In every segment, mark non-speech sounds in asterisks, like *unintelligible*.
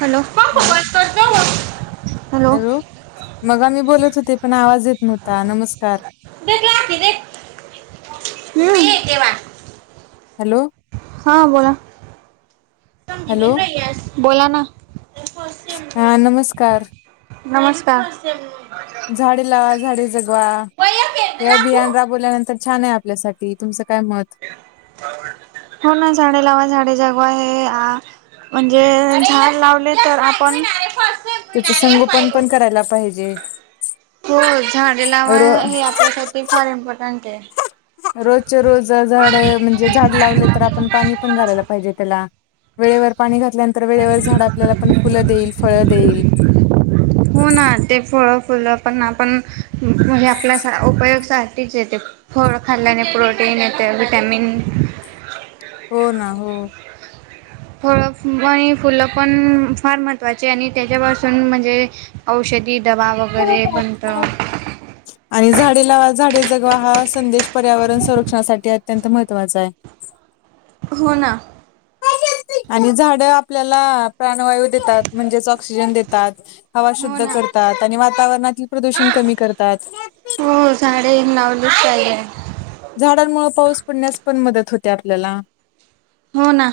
Hello? Hello hello? *unintelligible* मग आमी बोलत होते, पण आवाज येत नव्हता. नमस्कार! *unintelligible* हॅलो? हा बोला, हॅलो बोला ना, हा, नमस्कार! नमस्कार. झाडे लावा, झाडे जगवा, वया खेळते हे लाखू अभियान राबवल्यानंतर छान आहे आपल्यासाठी, तुमचं काय मत? हो ना, झाडे लावा झाडे जगवा, आहे आ म्हणजे झाड, लावले तर आपण. त्याच संगोपन पण, करायला पाहिजे. हो झाडे लावा रो हे, आपल्यासाठी फार इम्पॉर्टंट आहे. रोजचे रोज, झाड म्हणजे झाड लावले तर, आपण पाणी पण घालायला पाहिजे त्याला, वेळेवर पाणी घातल्यानंतर, वेळेवर झाड आपल्याला पण, फुलं देईल, फळ देईल, हो, ना ते फळ फुलं पण आपण, म्हणजे आपल्या उपयोग साठी च आहेत. फळ खाल्ल्याने प्रोटीन येत, विटॅमिन हो, ना हो, फळं आणि, फुलं पण फार महत्त्वाचे, आणि त्याच्यापासून म्हणजे औषधी, ती डबा वगैरे बनत, आणि झाडे लावा, झाडे जगवा हा, संदेश पर्यावरण संरक्षणासाठी अत्यंत महत्वां आहे. हो ना आणि झाड आपल्याला प्राणवायू देतात म्हणजेच ऑक्सिजन देतात हवा हो शुद्ध ना करतात आणि वातावरणातील प्रदूषण कमी करतात साडेे एक नऊ लोख ले झाडांमुळे पाऊस पडण्यास पण मदत होते आपल्याला हो ना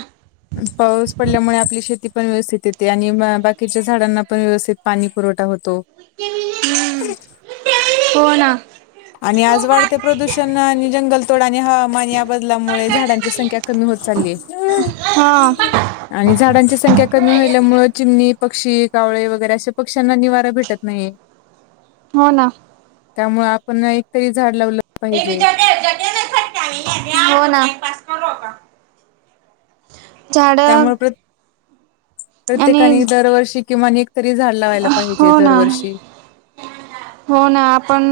पाऊस पडल्यामुळे, आपली शेती पण व्यवस्थित येते, आणि बाकीच्या झाडांना पण व्यवस्थित पाणी पुरवठा होतो. हम हो ना, आणि आज वाढते, प्रदूषण आणि जंगल, थोडाने हवामान या बदलामुळे, झाडांची संख्या कमी होत चालली. हा आणि झाडांची संख्या हो कमी व्हाल्यामुळेळ, चिमणी पक्षी कावळे वगैरे, अशा पक्ष्यांना निवारा भेटत नाहीये. *inaudible* हो ना त्यामुळे आपण एकतरी झाड लावलं पाहिजे फटक्या नाहीो झाड त्यामुळे प्र आणि प्रत्येकाने दरवर्षी किंवा एक तरी झाड लावायला पाहिजे हो ना दरवर्षी हो ना आपण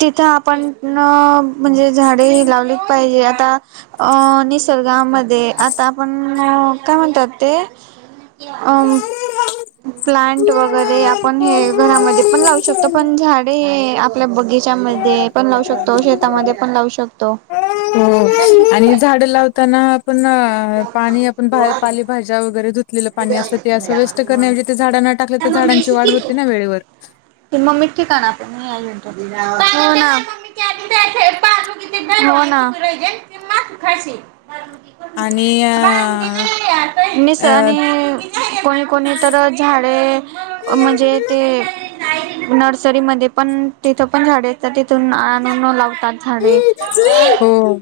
तिथं आपण म्हणजे झाडे ह लावलीच पाहिजे आता अ निसर्गामध्ये आता आपण काय म्हणतात ते अ प्लांट वगैरे आपण हे घरामध्ये पण लावू शकतो पण झाडे आपल्या बगीचामध्ये पण लावू शकतो शेतामध्ये पण लावू शकतो हो आणि झाड लावताना आपण पाणी आपण पाली भाज वरे ुलेलं पाणी असतं ते असं वेस्ट करण्याऐवज ते झाड न टाकले तर झाडांची वाढ होते ना वेळेवर कि मग मिठीिकाण आप म आई ना मा ख आणि निस आणि कोणी कोणी तर झाडे म्हणजे ते नर्सरी म पण तिथ पण झाड असतात तिथून अनण लावतात झाडे हो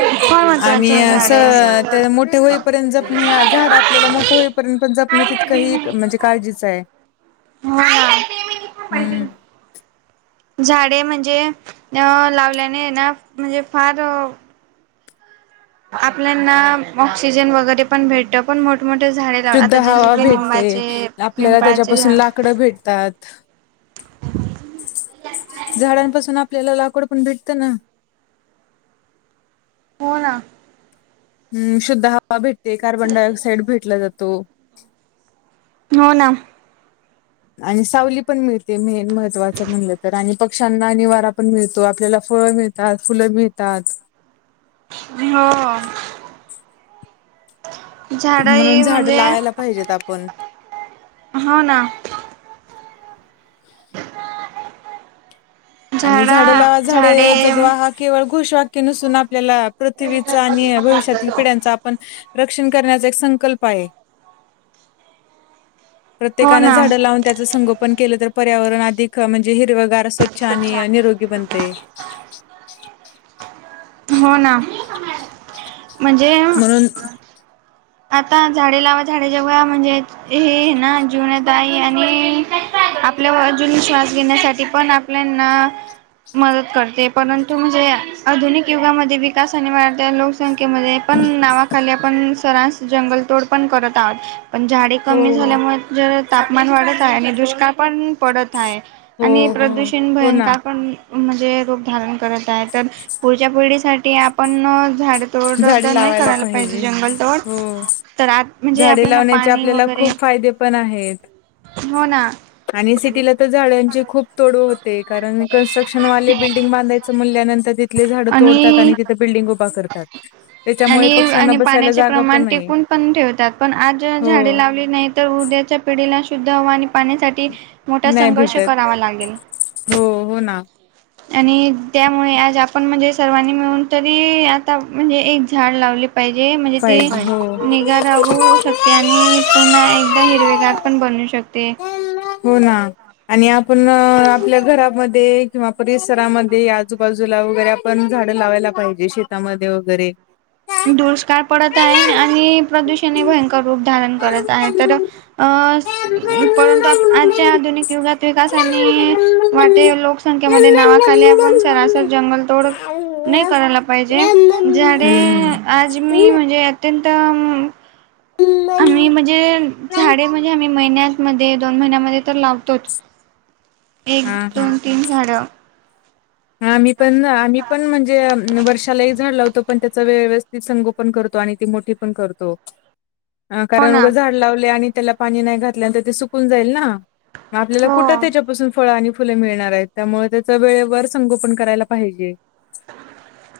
फार महत्त्वाचे आणि आहे अस झाडे. त्या मोठे होईपर्यंत जप नाही झाडा आपल्याला मोठं होईपर्यंत पण जपण तितकं म्हणजे काळजीचं आहे नाही नाही ते मी थां पाहिजे हम्म झाडे म्हणजे अ लावल्याने ना म्हणजे फार आपल्याना ऑक्सिजन वगैरे पण भेटत पण मोठ टमटर झा शुद्ध हवा भेटते आपल्याला पिंपळाचे त्याच्यापासून झाड लाकडं भेटतात झाडांपासून आपल्याला लाकूड पण भेटतं ना हो ना ् शुद्ध हवा भेटते कार्बन डाऑक्साइड भेटला जातो हो ना. आणि सावली पण मिळते मेन महत्त्वाचं म्हणलं तर आणिऽ पक्ष्यांना निवारा पण मिळतो, आपल्याला फळं मिळतात फुलं मिळतात. होां, झाड म्हणून ही झाड म्हणजे,,, लावायला पाहिजेत आपण हो ना. आणि झाडे लावा झाडे जगवा हाऽ केवळ घोषवाक्य नसून आपल्याला पृथ्वीच आणि भविष्यातील पिढ्यांचा आपणऽऽ रक्षण करण्याचा एक संकल्प आहे,, हो प्रत्येकान ना झाडं लावूनऽऽ त्याच संगोपन केलं तर पर्यावरणधिक म्हणजे हिरवगारऽऽ छान अनि निरोगी बनतय. हो ना म्हणजे म्हणून आता झाडे लावा झाडें जगवा म्हणजे हे ना जीवनात आ आहे आणि आपल्या अजून श्वास घेण्यासाठी पण प्लना मदत करते परंतु म्हणजे आधुनिक युगामध्ये विकसा आणि वाढत लोक संख्येमध्ये पण नावाखाली आपण सरस जंगलतोड पण करत आहोत पण झाडी हो कमी झाल्यामुळे जरा तापमान वाढत आहे,, आणि दुष्काळ पण पडत आहे. हो आणि हो प्रदूषण हो ना भयंकर पणऽऽ म्हणजे रूप धारण करत आहे, तर पुढच्या पिढीसाठी आपण झाडऽ तोड तर झाडे नाही लावायला करायला पाहिजे, जंगलतोड,, हो तर आत म्हणजे झाडे आपल्याला लावण्याचे पाणी आपल्याला वगैरेऽ खूप फायदे पण आहेत. हो ना. आणि सिटीला तर झाडांचे खूप तोड होते,, कारण कन्स्ट्रक्शनवाले बिल्डिंग बांधायचं मनल्यानंतर तिथऽ तली झाड तोडतात,, आणि तिथ बिल्डिंग उभा करतात. त्याच्यामुळे आणि, पक्ष्यांना आणि बसायला पाण्याचे जागा पण प्रमाण नाही टिकवुन पण ठेवतात पण आज हो झाडे लावली नाहीतऽ तर उद्याच्या पिढीला शुद्ध हवा आणि पाण्यासाठी मोठा नाही संघर्ष भेटत करावा लागेल. हो, हो ना. आणि, त्यामुळे आज आपण म्हणजे सर्वांनी मिळून तरी आता म्हणजे एक झाड लावलेऽऽ पाहिजे म्हणजे ते पाहिजे हो निगा राहू शकऽ ते आणि पुन्हा एकदा हिरवेगार पण बनू शकते. हो ना,, आणि आपण आपल्या घरामध्येऽऽ किंवा परिसरामध्ये, आजूबाजूला वगैरे आपण झाडं लावायला पाहिजे,, शेतामध्ये वगैरे, हम्म दुष्काळ पडत आहे आणि प्रदूषण भयंकर रूप धारण करत आहे तर अंऽऽपरंतु आजच्या आधुनिक युगात विकास आणिऽऽ वाटे लोकसंख्येमध्ये नावाखाली आपण सरासर जंगलतोडऽऽ नाही करायला पाहिजे,, झाडेऽऽ आज मी म्हणजे अत्यंत,, आ्मही म्हणजे झाडेऽ म्हणजे आम्ही महिन्यामध्ये दोन महिन्यामध्ये तर लावतोच,, एक हा दोनऽ तीन झााड. ह, आम्ही पण आम्हीऽऽ पण म्हणजे,, वर्षाला एक झाड लावतो पण त्याचा व्यवस्थित संगो पण करतो आणि ती मोठी पण करतो. अ हो कारण ना उगं झाड लावले आणि त्याला पाणी नाही घातलेनंत ते सुकून जाईल ना, आपल्याला हो कुठं त्याच्यापासून फळ आणि फुलं मिळणार आहेत, त्यामुळे त्याच वेळेवरऽ संगोपन करायला पाहिजे,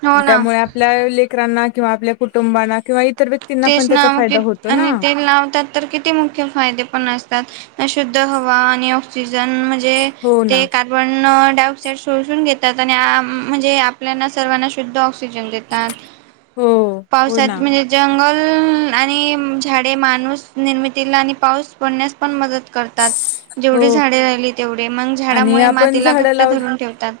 हो ना त्यामुळेऽ आपल्या लेकरांना किंवा आपल्या कुटुंबाांना किंवा इतर व्यक्तीऽ तेच नावक आणि ते लावतातऽऽ तर किती मुख्य फायदे पण असतात,, अ शुद्ध हवा आणि ऑक्सिजन म्हणजेऽऽ हो ना. ते का? पण डाऑक्साईड सोशुन घेतात, आणि म्हणजे आपल्याना सर्वांना शुद्ध ऑक्सिजन देतातऽ ह पावसात म्हणजेऽ जंगल ऽऽआणि झाडे माणूस निर्मितीला आणि पाऊस पडण्यास पण मदत करतात. तात, हो जेवढी झाडे राहिली तेवढी मगऽ आणि झाडामुळे आपण मातीला झाडं घट्ट लावली धरून ठेवतात,,,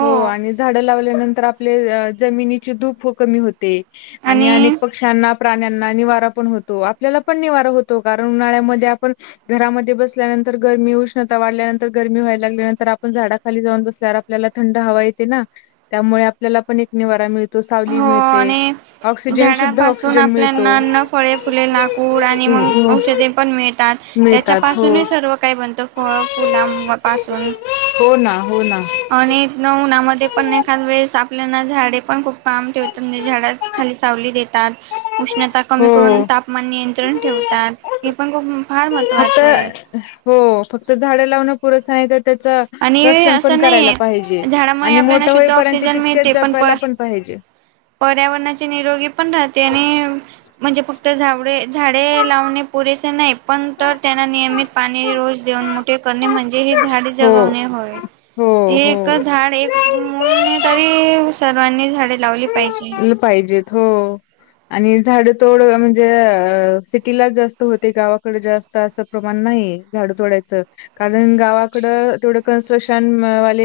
हो आणि झाडं लावल्यानंतर आपले जमिनीची धुप कमी होते,, आणिऽ आणि पक्ष्यांना, प्राण्यांना निवारा पण होतो,, आपल्याला पण निवारा होतो,, कारण उन्हाळ्यामध्ये आपणऽ घरामध्ये बसल्यानंतर गरमी उष्णता वाढल्यानंतर गरमी व्हायला लागल्या नंतर आपण झाडाखाली जाऊन बसल्यावर आपल्याला थंड हवा येते ना त्यामुळे आपल्याला पण एक निवारा मिळतो सावली हो मिळते. आणि ऑक्सिजन शुद्ध झाडापासून ऑक्सिजन मिळतो. आपल्याना न फळे फुले लाकूड आणि हम्म, मग हो औषधे पण मिळतात मिळतात हो. त्याच्यापासूनही सर्व काय बनतं फळ फुलां पासून हो ना हो ना आणि न उन्हामध्ये पण नाहीखास वेळेस आपल्याना झाडे पण खूप काम हो. ठेवतात म्हणजे झाड खाली सावली देतात उष्णता कमी करून तापमान नियंत्रण ठेवतात हे पण खूप फार म फक्त हो फक्त झाडं लावण पुर नाही तर त्याच आणि रक्षण पण असं करायला नाहीये पाहिजे झाडामुळे आणि आपल्याला मोठं शुद्ध होईपर्यंत ऑक्सिजन तितक्याच मिळते प जपायला पण पाहिजे. पर्यावरणाचे निरोगी पण राहते आणि म्हणजे फक्त झावडे झाडे लावणे पुरेसे नाही. पण तर त्यांना नियमित पाणी रोज देऊन मोठे करणे म्हणजे हे झाडे हो गवणे हो झाड एक मुलने तरी सर्वांनी झाडे लावली पाहिजे. पाहिजे हो आणि झाड चोड म्हणजे सिटीलाच जास्त होते गावाकडे जास्त असं प्रमाण नाही. झाड तोडायचं कारण गावाकडं तेवडं कन्स्ट्रक्शन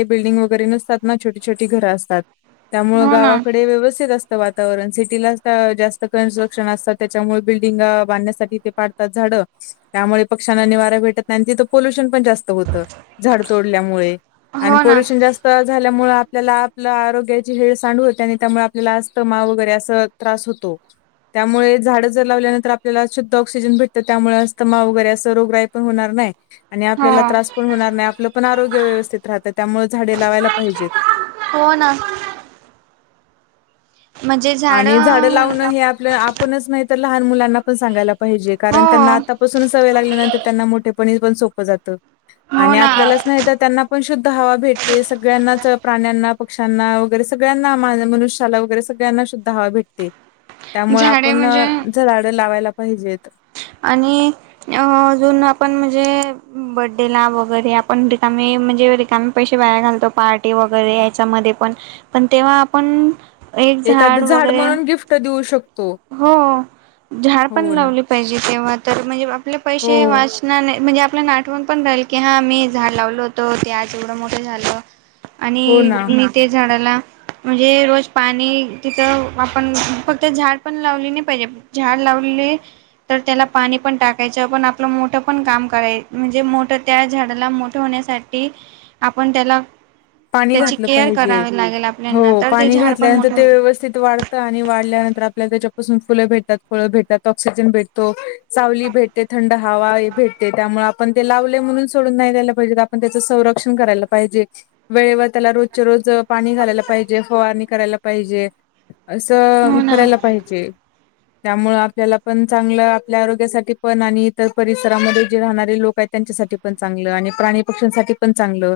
बिल्डिंग वगरे नतात ना छोट छोटी घरं असतात त्यामुळे हो ना गावा. ते व्यवस्थित असत वातावरण सिटीला जास्त कन्स्ट्रक्शन असतात त्याच्यामुळे बिल्डिंग बांधण्यासाठी झाडं त्यामुळे पक्ष्यांना निवारा भेटत नाही तिथं पोल्युशन पण जास्त होतं झाड तोडल्यामुळे आणि हो ना पोल्युशन जास्त झाल्यामुळे आपल्याला आपलं आरोग्याची हेळ सांडवते आणि त्यामुळे आपल्याला असस्त मा वगैरे असं त्रास होतो. त्यामुळे झाडं जर लावल्यानंतर आपल्याला शुद्ध ऑक्सिजन भेटतं त्यामुळे अस्तमा वगैरे असं रोग पण होणार नाही. आणि हो. आपल्याला त्रास पण होणार नाही आपलं पण आरोग्य व्यवस्थित राहतं त्यामुळे झाडे लावायला पाहिजेत. हो ना म्हणजे झाड आणि झाडं लावणं हे आपलं आपणच माह तर लहान मुलांना पण सांगायला पाहिजे हो कारण त्यांना आतापासून सवय लागल्यानंतर त्यांना मोठेपणी पण सोपं जातं. हो आणि ना आपल्यालाच नाही तर त्यांना पण शुद्ध हवा भेटते सगळ्यांनाच प्राण्यांना, पक्ष्यांना वगैरे सगळ्यांना मा मनुष्याला वगैरे स ना सुद्धा हवा भेटते त्यामुळे झाडे आपण म्हणजे जराड लावायला पाहिजेत. आणि अ अजून आपण म्हणजे बर््डेला वगैरे आपण रिकाम म्हणजे रिका पैसे बाहेर घालतो पार्टी वगैरे याच्यामध्ये पण पण तेव्हा आपण एक झाड एखादं वगैरे म्हणून गिफ्ट देऊ शकतो. हो झाड पण हो ना. लावली. पाजे तेव्हा तर म्हणजे आपले हो, पैसे वाच म्हणजे आप नाट आठवून पण राहिल की हा मी झाड लावलो होतो ते आज एवढं मोठे झालं हो आणि ना. मी ते झाडाला म्हणजे रोज पाणी तिथं आपण फक्त झाड पण लावली नाही पाहिजे. झाड लावले. तर त्याला पाणी पण टाकायचं पण आपलं मोठं पण काम कराय म्हणजे मोठं त्या झाडाला मोठं होण्यासाठी. आपण त्याला पाणी त्याची घातलं केअर पाहिजे करावी लागेल हो आपल्याना तर ते पाणी झाड पण घातल्यानंतर मोठं ते व्यवस्थित वाढ णी वाढल्यानंतर आपल्याला त्याच्यापासून फुलं भेटतात फळं भेटतात ऑक्सिजन भेटतो. सावली भेटते थंड हवा भेटते त्यामुळे आपण ते लावले म्हणून सोडून नाही द्यायला पाहिजेत आपण त्याचं संरक्षण करायला पाहिजे. वेळेवर त्याला रोजच्या रोज पाणी घालायला पाहिजे फवारणी करायला पाहिजे. असं हो ना करायला पाहिजे. त्यामुळे आपल्याला पण चांगलं आपल्या आरोग्यासाठी पण आणि इतर परिसरामध्ये जे राहणारे लोक आहेत. त्यांच्यासाठी पण चांगलं आणि प्राणी पक्ष्यांसाठी पण चांगलं.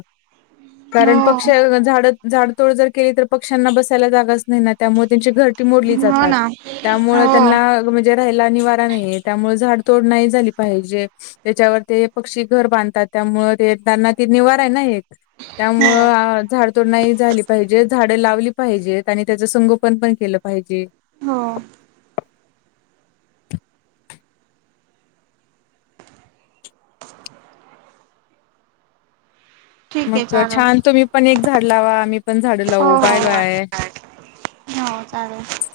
कारण पक्ष हो झाड झाडतोड जर केली तर पक्ष्यांना बसायला जागाच नाही ना. त्यामुळे त्यांची घरटी मोडली हो जातात ना त्यामुळे हो त्यांना राहिला निवारा नाहीे त्यामुळे झाड तोड नाही झाली पाहिजे. त्याच्यावर ते पक्षी घर बांधतात त्यामुळ ते त्यांना ते निवारा आहे ना एक. हो त्यामुळं झाड ो नाही झाली पाहिजे झाडं लावली पाहिजेत आणि त्याच संगोपन पण केलं पाहिजे. हो. ठीक आहे मग चालेल छान तुम्ही पण एक झाड लावा आम्ही पण झाडं हो लावू हो बाय बाय. हो चालेल.